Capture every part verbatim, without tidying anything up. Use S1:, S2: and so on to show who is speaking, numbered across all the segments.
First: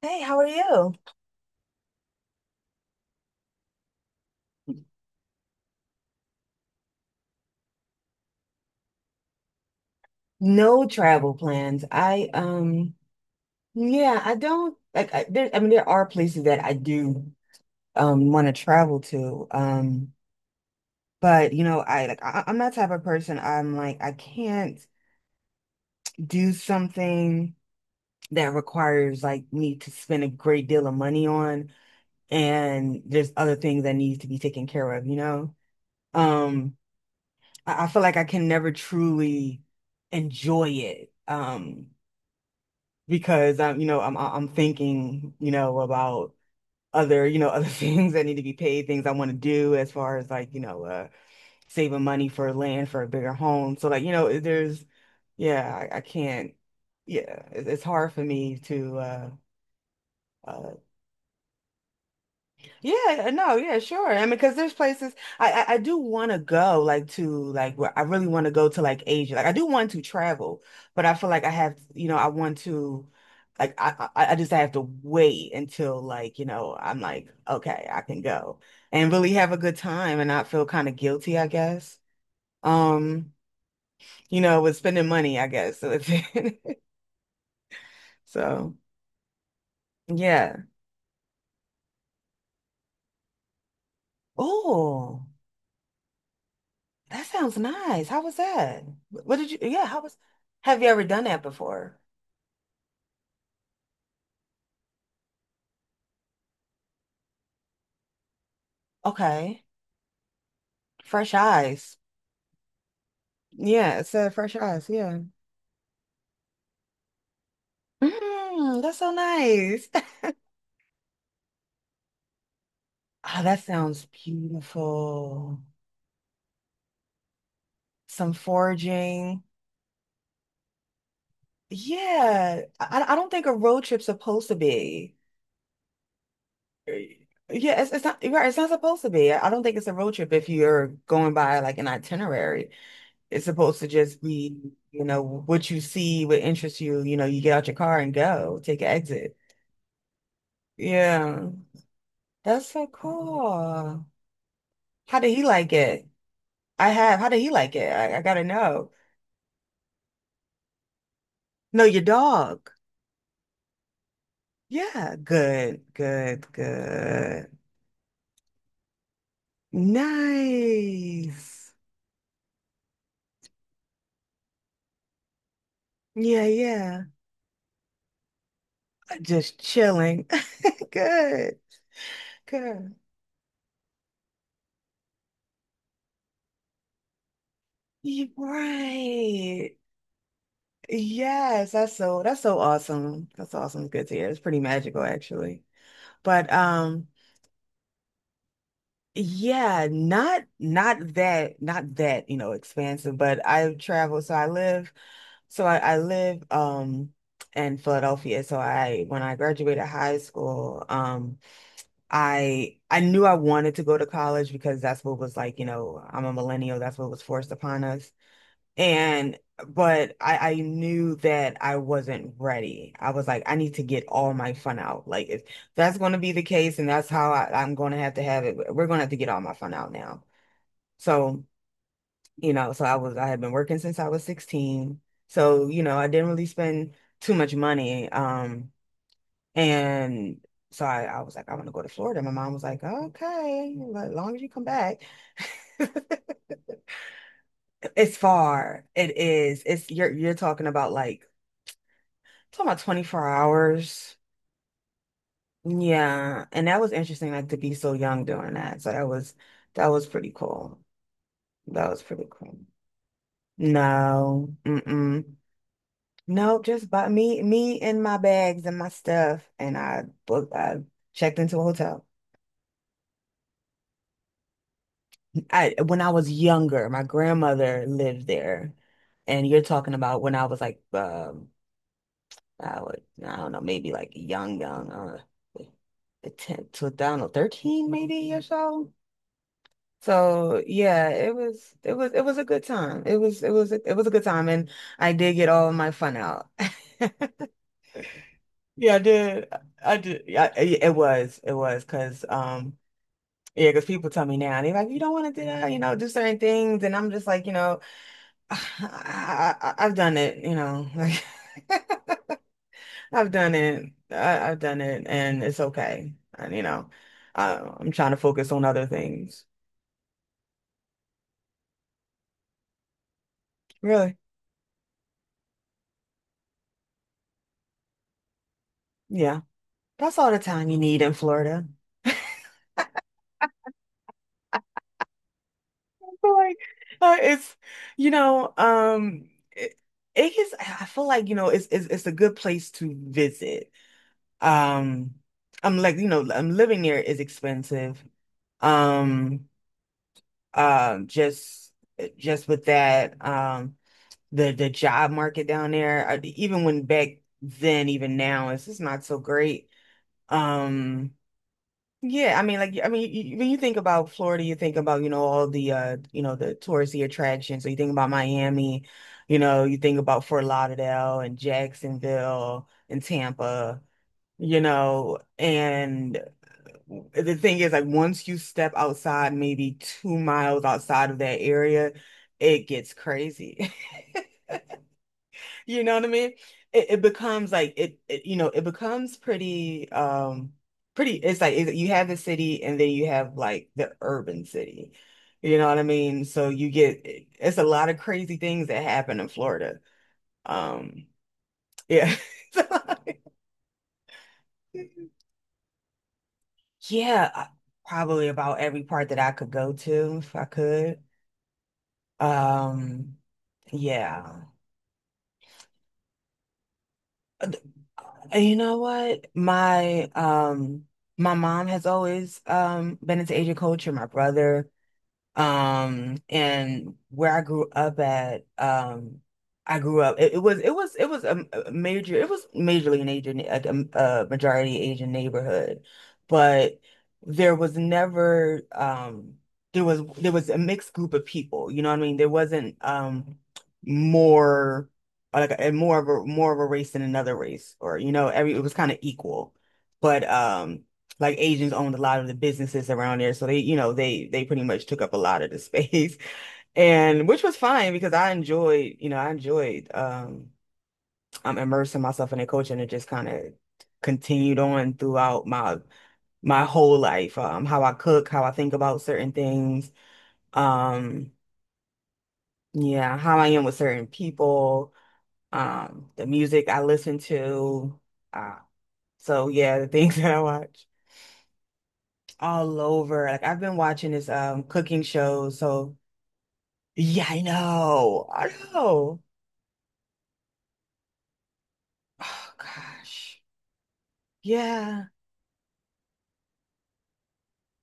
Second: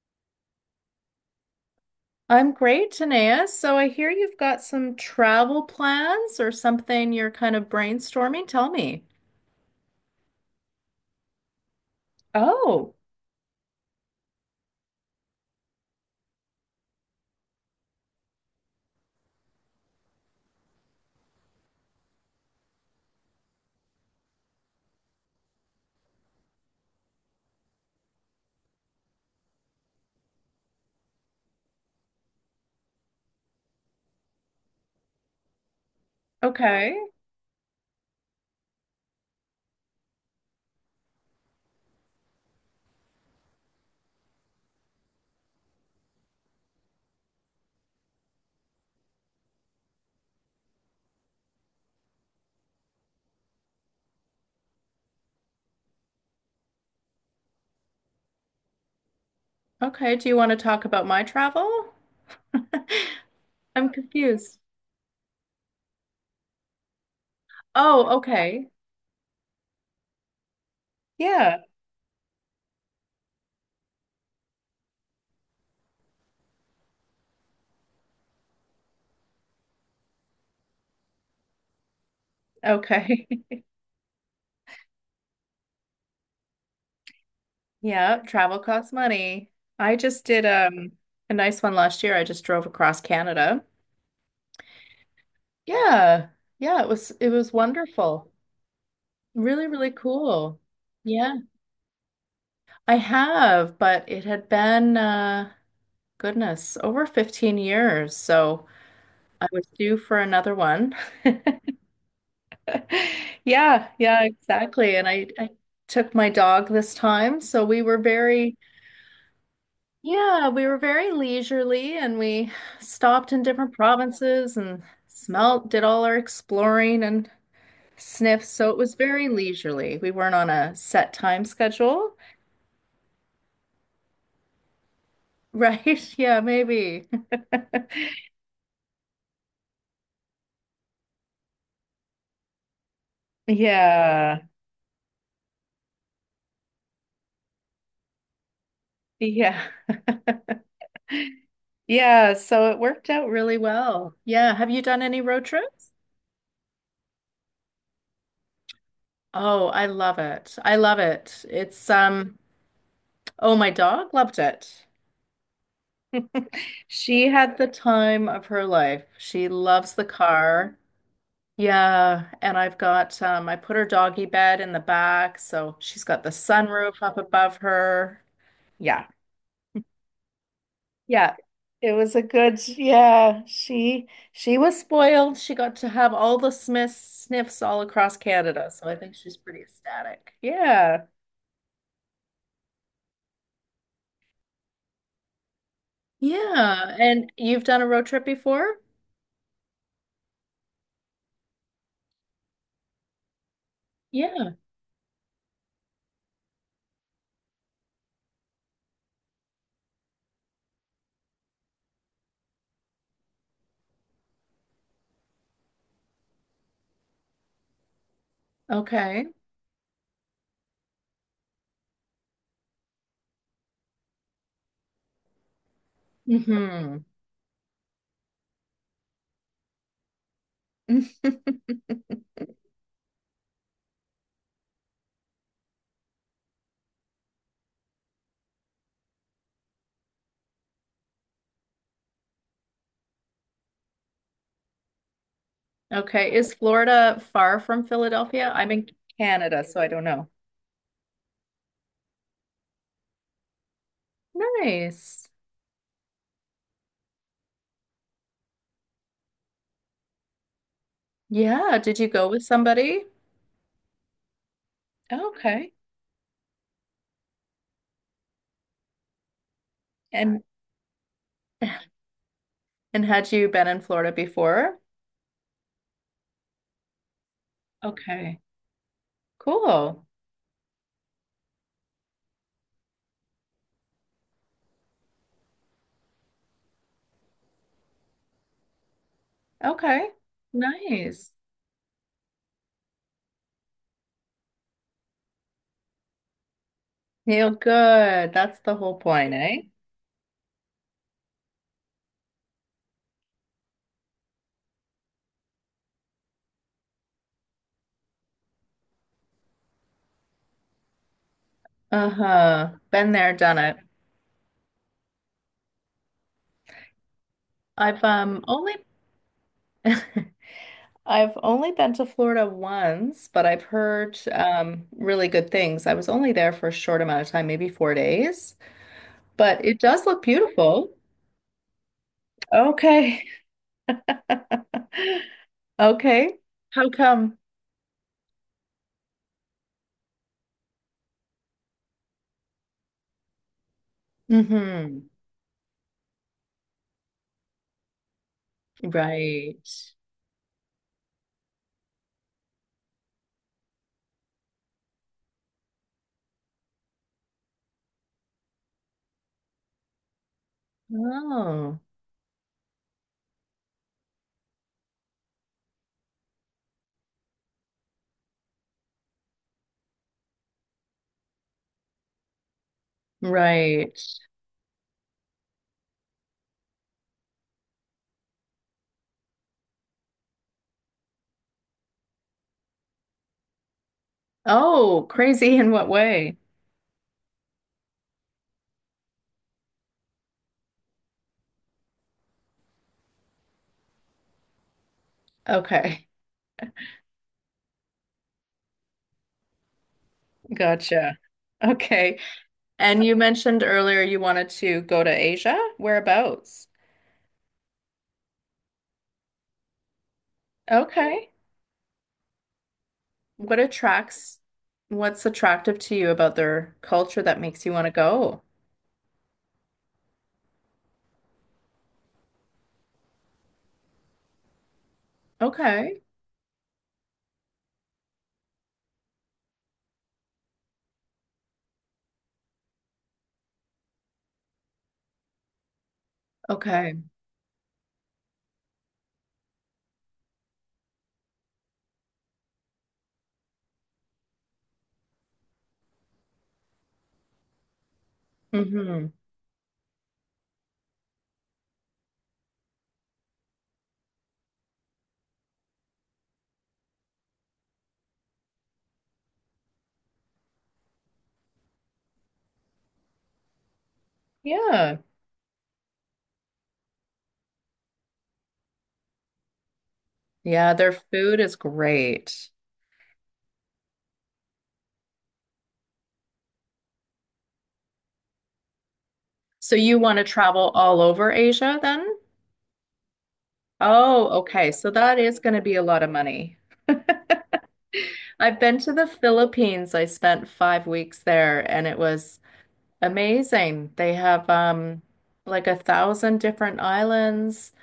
S1: Hey, how are you?
S2: I'm great, Tanea. So I hear you've got some travel plans or something you're kind of brainstorming. Tell me.
S1: No travel plans. I um
S2: Oh,
S1: Yeah, I don't like— I, there— I mean, there are places that I do um want to travel to. Um but you know, I— like I, I'm that type of person. I'm like, I can't do something that requires, like, me to spend a great deal of money on, and there's other things that need to be taken care of, you know? Um
S2: okay.
S1: I, I feel like I can never truly enjoy it. Um because I'm, you know, I'm I'm thinking, you know, about other, you know, other things that need to be paid, things I want to do as far as, like, you know, uh saving money for land for a bigger home. So like, you know, there's— yeah, I, I can't— yeah, it, it's hard for me to uh
S2: Okay. Do you want to
S1: uh
S2: talk about my travel?
S1: yeah, uh, no, yeah,
S2: I'm
S1: sure. I mean, because
S2: confused.
S1: there's places I I, I do want to go, like— to, like, where I
S2: Oh,
S1: really want to go
S2: okay.
S1: to, like, Asia. Like, I do want to travel, but I feel like I
S2: Yeah.
S1: have, you know, I want to, like I I, I just have to wait until, like, you know, I'm like, okay, I can go and really have a good time and not feel kind of guilty, I guess.
S2: Okay.
S1: Um, you know, with spending money, I guess. So,
S2: Yeah, travel
S1: so
S2: costs money. I just did
S1: yeah.
S2: um a nice one last year. I just drove across Canada.
S1: Oh.
S2: Yeah. Yeah, it was
S1: That
S2: it was
S1: sounds nice. How
S2: wonderful.
S1: was that? What did you—
S2: Really,
S1: yeah,
S2: really
S1: how was—
S2: cool.
S1: have you ever done
S2: Yeah.
S1: that before?
S2: I have, but it had been, uh, goodness, over fifteen years. So I
S1: Okay.
S2: was due for another one.
S1: Fresh eyes.
S2: Yeah,
S1: Yeah, it
S2: yeah,
S1: said fresh eyes.
S2: exactly. And
S1: Yeah.
S2: I, I took my dog this time. So we were very,
S1: Mm, that's so nice.
S2: yeah, we were very leisurely and we stopped
S1: Oh,
S2: in
S1: that
S2: different
S1: sounds
S2: provinces and
S1: beautiful.
S2: smelt, did all our exploring and
S1: Some
S2: sniffs. So it was very
S1: foraging.
S2: leisurely. We weren't on a set time schedule,
S1: Yeah. I, I don't think a road trip's supposed to be.
S2: right? Yeah, maybe.
S1: Yeah, it's, it's not, you're right. It's not supposed to be. I don't think it's a road trip if you're going by, like, an itinerary. It's supposed to just
S2: Yeah.
S1: be, you know, what you see, what interests you, you know, you get out your car and go, take an exit.
S2: Yeah.
S1: Yeah.
S2: Yeah,
S1: That's
S2: so it
S1: so
S2: worked out really
S1: cool.
S2: well. Yeah, have you done
S1: How
S2: any
S1: did he
S2: road
S1: like
S2: trips?
S1: it? I have. How did he like it? I, I gotta know.
S2: Oh, I love it. I love it.
S1: No,
S2: It's
S1: your
S2: um
S1: dog.
S2: Oh, my dog loved it.
S1: Yeah. Good, good,
S2: She
S1: good.
S2: had the time of her life. She loves the car.
S1: Nice.
S2: Yeah, and I've got um I put her doggy bed in the back, so she's got the
S1: Yeah,
S2: sunroof
S1: yeah.
S2: up above her. Yeah.
S1: Just chilling.
S2: Yeah,
S1: Good,
S2: it was a good,
S1: good.
S2: yeah, she she was spoiled. She got to have all the Smiths sniffs all across
S1: You're
S2: Canada, so I think she's pretty
S1: right.
S2: ecstatic. Yeah.
S1: Yes, that's so— that's so awesome. That's awesome. Good to hear. It's pretty magical actually. But
S2: Yeah,
S1: um
S2: and you've done a road trip before?
S1: Yeah, not not that, not that, you know, expansive, but I've traveled, so I
S2: Yeah.
S1: live— so I, I live um in Philadelphia. So I— when I graduated high school, um I I knew I wanted to go to college, because that's what was, like, you know, I'm a millennial, that's what was forced upon us.
S2: Okay.
S1: And but I, I knew that I wasn't ready. I was like, I need to get all my fun out. Like, if that's going to be the case and
S2: hmm
S1: that's how I, I'm going to have to have it, we're going to have to get all my fun out now. So, you know, so I was I had been working since I was sixteen. So, you know, I didn't really spend too much money. Um, and so I, I was like, I want to go to Florida. My mom was like, okay, as long as you come back.
S2: Okay, is Florida far from
S1: It's
S2: Philadelphia? I'm
S1: far.
S2: in
S1: It is.
S2: Canada, so I
S1: It's
S2: don't
S1: you're
S2: know.
S1: you're talking about, like— talking about twenty-four hours.
S2: Nice.
S1: Yeah. And that was interesting, like, to be so young doing that. So that was that was pretty cool.
S2: Yeah,
S1: That
S2: did
S1: was
S2: you
S1: pretty
S2: go with
S1: cool.
S2: somebody?
S1: No. Mm-mm.
S2: Okay.
S1: No, just bought me me and my bags and my stuff. And I
S2: And
S1: booked I checked into a hotel.
S2: and had you been in Florida before?
S1: I When I was younger, my grandmother lived
S2: Okay.
S1: there. And you're talking
S2: Cool.
S1: about when I was, like, um I would I don't know, maybe like young, young, uh ten, to, I don't know, thirteen maybe or so.
S2: Okay.
S1: So yeah,
S2: Nice.
S1: it was it was it was a good time. It was it was it was a good time, and I did get all my fun out.
S2: Feel good. That's the
S1: Yeah, I
S2: whole point,
S1: did.
S2: eh?
S1: I did. Yeah, it it was. It was, because um yeah, because people tell me now, they're like, you don't want to do that, you know, do certain things, and I'm just like, you know, I, I, I've done it, you know, like
S2: Uh-huh. Been
S1: I've
S2: there,
S1: done
S2: done it.
S1: it. I, I've done it, and it's okay. And you know, I, I'm
S2: I've
S1: trying to
S2: um
S1: focus on
S2: only
S1: other things.
S2: I've only been to Florida once, but I've
S1: Really?
S2: heard um really good things. I was only there for a short amount of time, maybe four days,
S1: Yeah,
S2: but it does
S1: that's
S2: look
S1: all the time you
S2: beautiful.
S1: need in Florida.
S2: Okay.
S1: Feel
S2: Okay.
S1: like—
S2: How
S1: uh,
S2: come?
S1: it's, you know, um it, it is, I feel like, you know, it's, it's it's a good place to visit.
S2: Mm-hmm.
S1: um I'm like, you know, I'm— living there is expensive. um
S2: Right.
S1: uh, just, just with that, um the the job market down there— I, even when— back then, even now, it's just not so great. Um,
S2: Oh,
S1: yeah, I mean, like— I mean, you— when you think about Florida, you think about, you know, all the, uh, you know, the touristy attractions. So you think about Miami, you know, you think about Fort Lauderdale and Jacksonville and Tampa,
S2: right.
S1: you know, and the thing is, like, once you step outside, maybe two miles outside of that area, it gets crazy.
S2: Oh, crazy in
S1: You
S2: what
S1: know what I mean?
S2: way?
S1: It, it becomes like— it, it, you know, it becomes pretty, um, pretty— it's like— it, you have the city, and then you have, like, the urban city. You know what I
S2: Okay.
S1: mean? So you get— it's a lot of crazy things that happen in Florida. Um,
S2: Gotcha.
S1: yeah.
S2: Okay. And you mentioned earlier you wanted to go to Asia. Whereabouts?
S1: Yeah, I- probably about every part that I could go to if I could.
S2: Okay.
S1: Um,
S2: What attracts,
S1: yeah.
S2: what's attractive to you about their culture that makes you want to go?
S1: And you know what? My um my mom has always um been into Asian culture. My brother,
S2: Okay.
S1: um, and where I grew up at, um, I grew up. It, it was it was it was a, a major— it was majorly an Asian, a, a majority Asian neighborhood, but
S2: Okay.
S1: there was never um there was there was a mixed group of people. You know what I mean? There wasn't, um more like a, more of a more of a race than another race, or, you know, every— it was kind of
S2: hmm
S1: equal. But um Like, Asians owned a lot of the businesses around there. So they, you know, they they pretty much took up a lot of the space. And which was fine, because I enjoyed, you know, I enjoyed um I'm immersing myself in their culture, and it just kind of continued on
S2: Yeah.
S1: throughout my my whole life. Um how I cook, how I think about certain things,
S2: Yeah, their
S1: um,
S2: food is great.
S1: yeah, how I am with certain people, um, the music I listen to. Uh, so
S2: So
S1: yeah, the
S2: you
S1: things
S2: want to
S1: that I
S2: travel
S1: watch.
S2: all over Asia then?
S1: All over. Like, I've been watching this
S2: Oh,
S1: um
S2: okay. So
S1: cooking
S2: that is
S1: show,
S2: going to be a
S1: so
S2: lot of money.
S1: yeah, I know. I
S2: I've been to the
S1: know.
S2: Philippines. I spent five weeks there and it was
S1: Oh gosh.
S2: amazing. They have um
S1: Yeah,
S2: like a thousand different islands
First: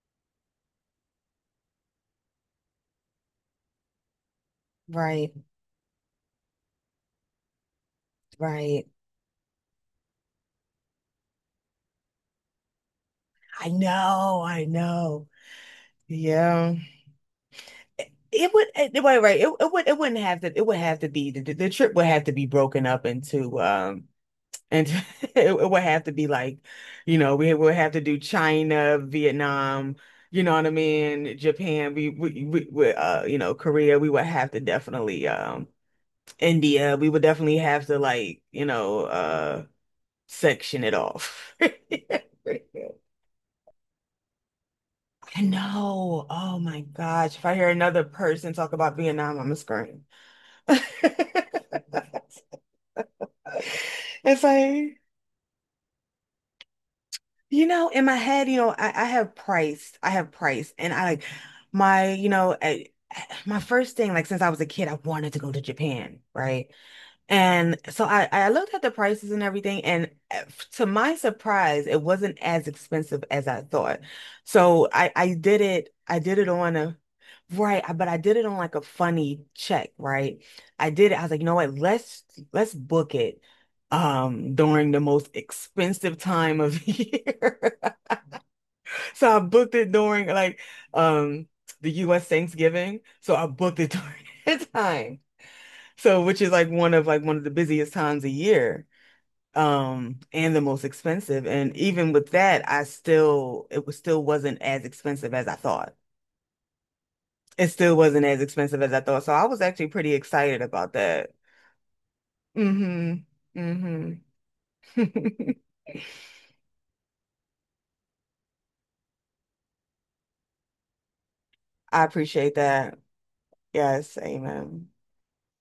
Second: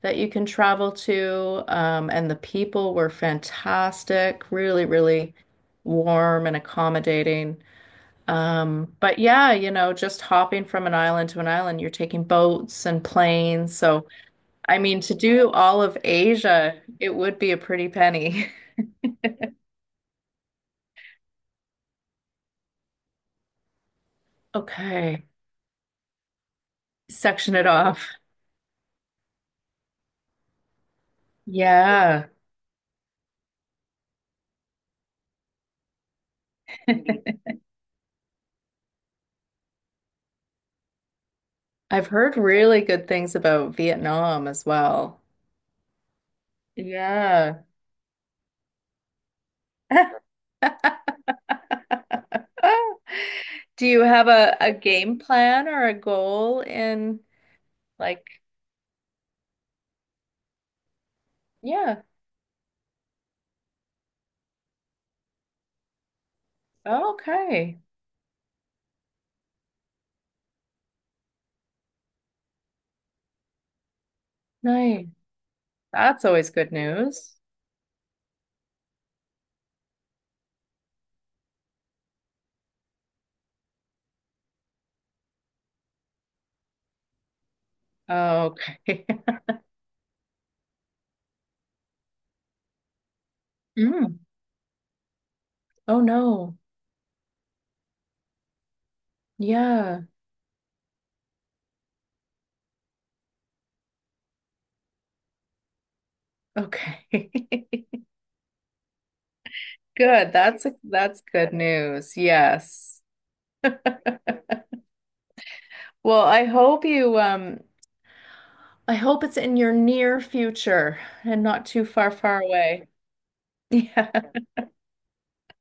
S2: that you can travel to. Um, and the people were fantastic, really,
S1: right,
S2: really warm and accommodating.
S1: right.
S2: Um, but yeah, you know, just hopping from an island to an island, you're taking boats and
S1: I
S2: planes. So,
S1: know, I
S2: I mean, to
S1: know.
S2: do all of
S1: Yeah.
S2: Asia, it would be a pretty
S1: It,
S2: penny.
S1: it would— it, right, right. It, it would— it wouldn't have to— it would have to be— the, the trip would have to be broken up into. um And
S2: Okay,
S1: it would have to be like, you know, we
S2: section it
S1: would have to
S2: off.
S1: do China, Vietnam, you know what I mean? Japan, we,
S2: Yeah,
S1: we, we, we uh, you know, Korea, we would have to, definitely, um, India, we would definitely have to, like, you know, uh, section it off.
S2: I've heard really good things about Vietnam as well.
S1: I know. Oh my gosh. If I
S2: Yeah.
S1: hear another person talk about Vietnam, I'm gonna scream.
S2: Do you have
S1: It's
S2: a, a
S1: like,
S2: game plan or a goal in
S1: you know, in my
S2: like,
S1: head, you know, I, I have price. I have price. And I like
S2: yeah.
S1: my— you know, I, my first thing, like, since I was a kid, I wanted to go to Japan, right?
S2: Okay.
S1: And so I, I looked at the prices and everything, and uh, to my surprise, it wasn't as expensive as I thought. So
S2: Nice.
S1: I, I did it, I
S2: That's
S1: did it
S2: always good
S1: on a—
S2: news.
S1: right, I- but I did it on like a funny check, right? I did it, I was like, you know what, let's let's book it um during the most expensive time of year.
S2: Okay.
S1: So I booked it during, like, um the U S Thanksgiving. So I booked it
S2: Mm.
S1: during that time.
S2: Oh
S1: So, which is
S2: no.
S1: like one of like one of the busiest times a year,
S2: Yeah.
S1: um, and the most expensive. And even with that, I still it was still wasn't as expensive as I thought.
S2: Okay.
S1: It still wasn't as expensive as I thought. So I was actually pretty
S2: Good.
S1: excited
S2: That's
S1: about
S2: that's
S1: that.
S2: good news. Yes.
S1: Hmm. Hmm.
S2: Well, I hope you um I hope it's in your near future and not too
S1: I
S2: far, far
S1: appreciate
S2: away.
S1: that.
S2: Yeah.
S1: Yes, amen.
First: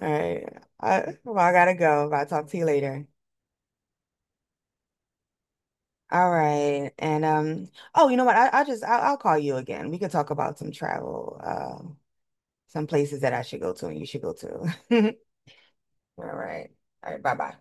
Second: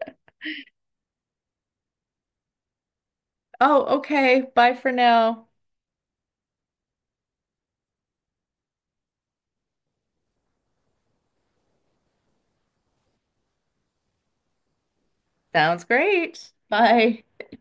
S1: All right. I, well, I gotta go, but I'll talk to you later.
S2: Oh, okay. Bye for now.
S1: All right. And um, oh, you know what? I, i just I'll, I'll call you again. We could talk about some travel. Uh, some places that I should go to and you should go to.
S2: Sounds
S1: All
S2: great.
S1: right. All right.
S2: Bye.
S1: Bye bye.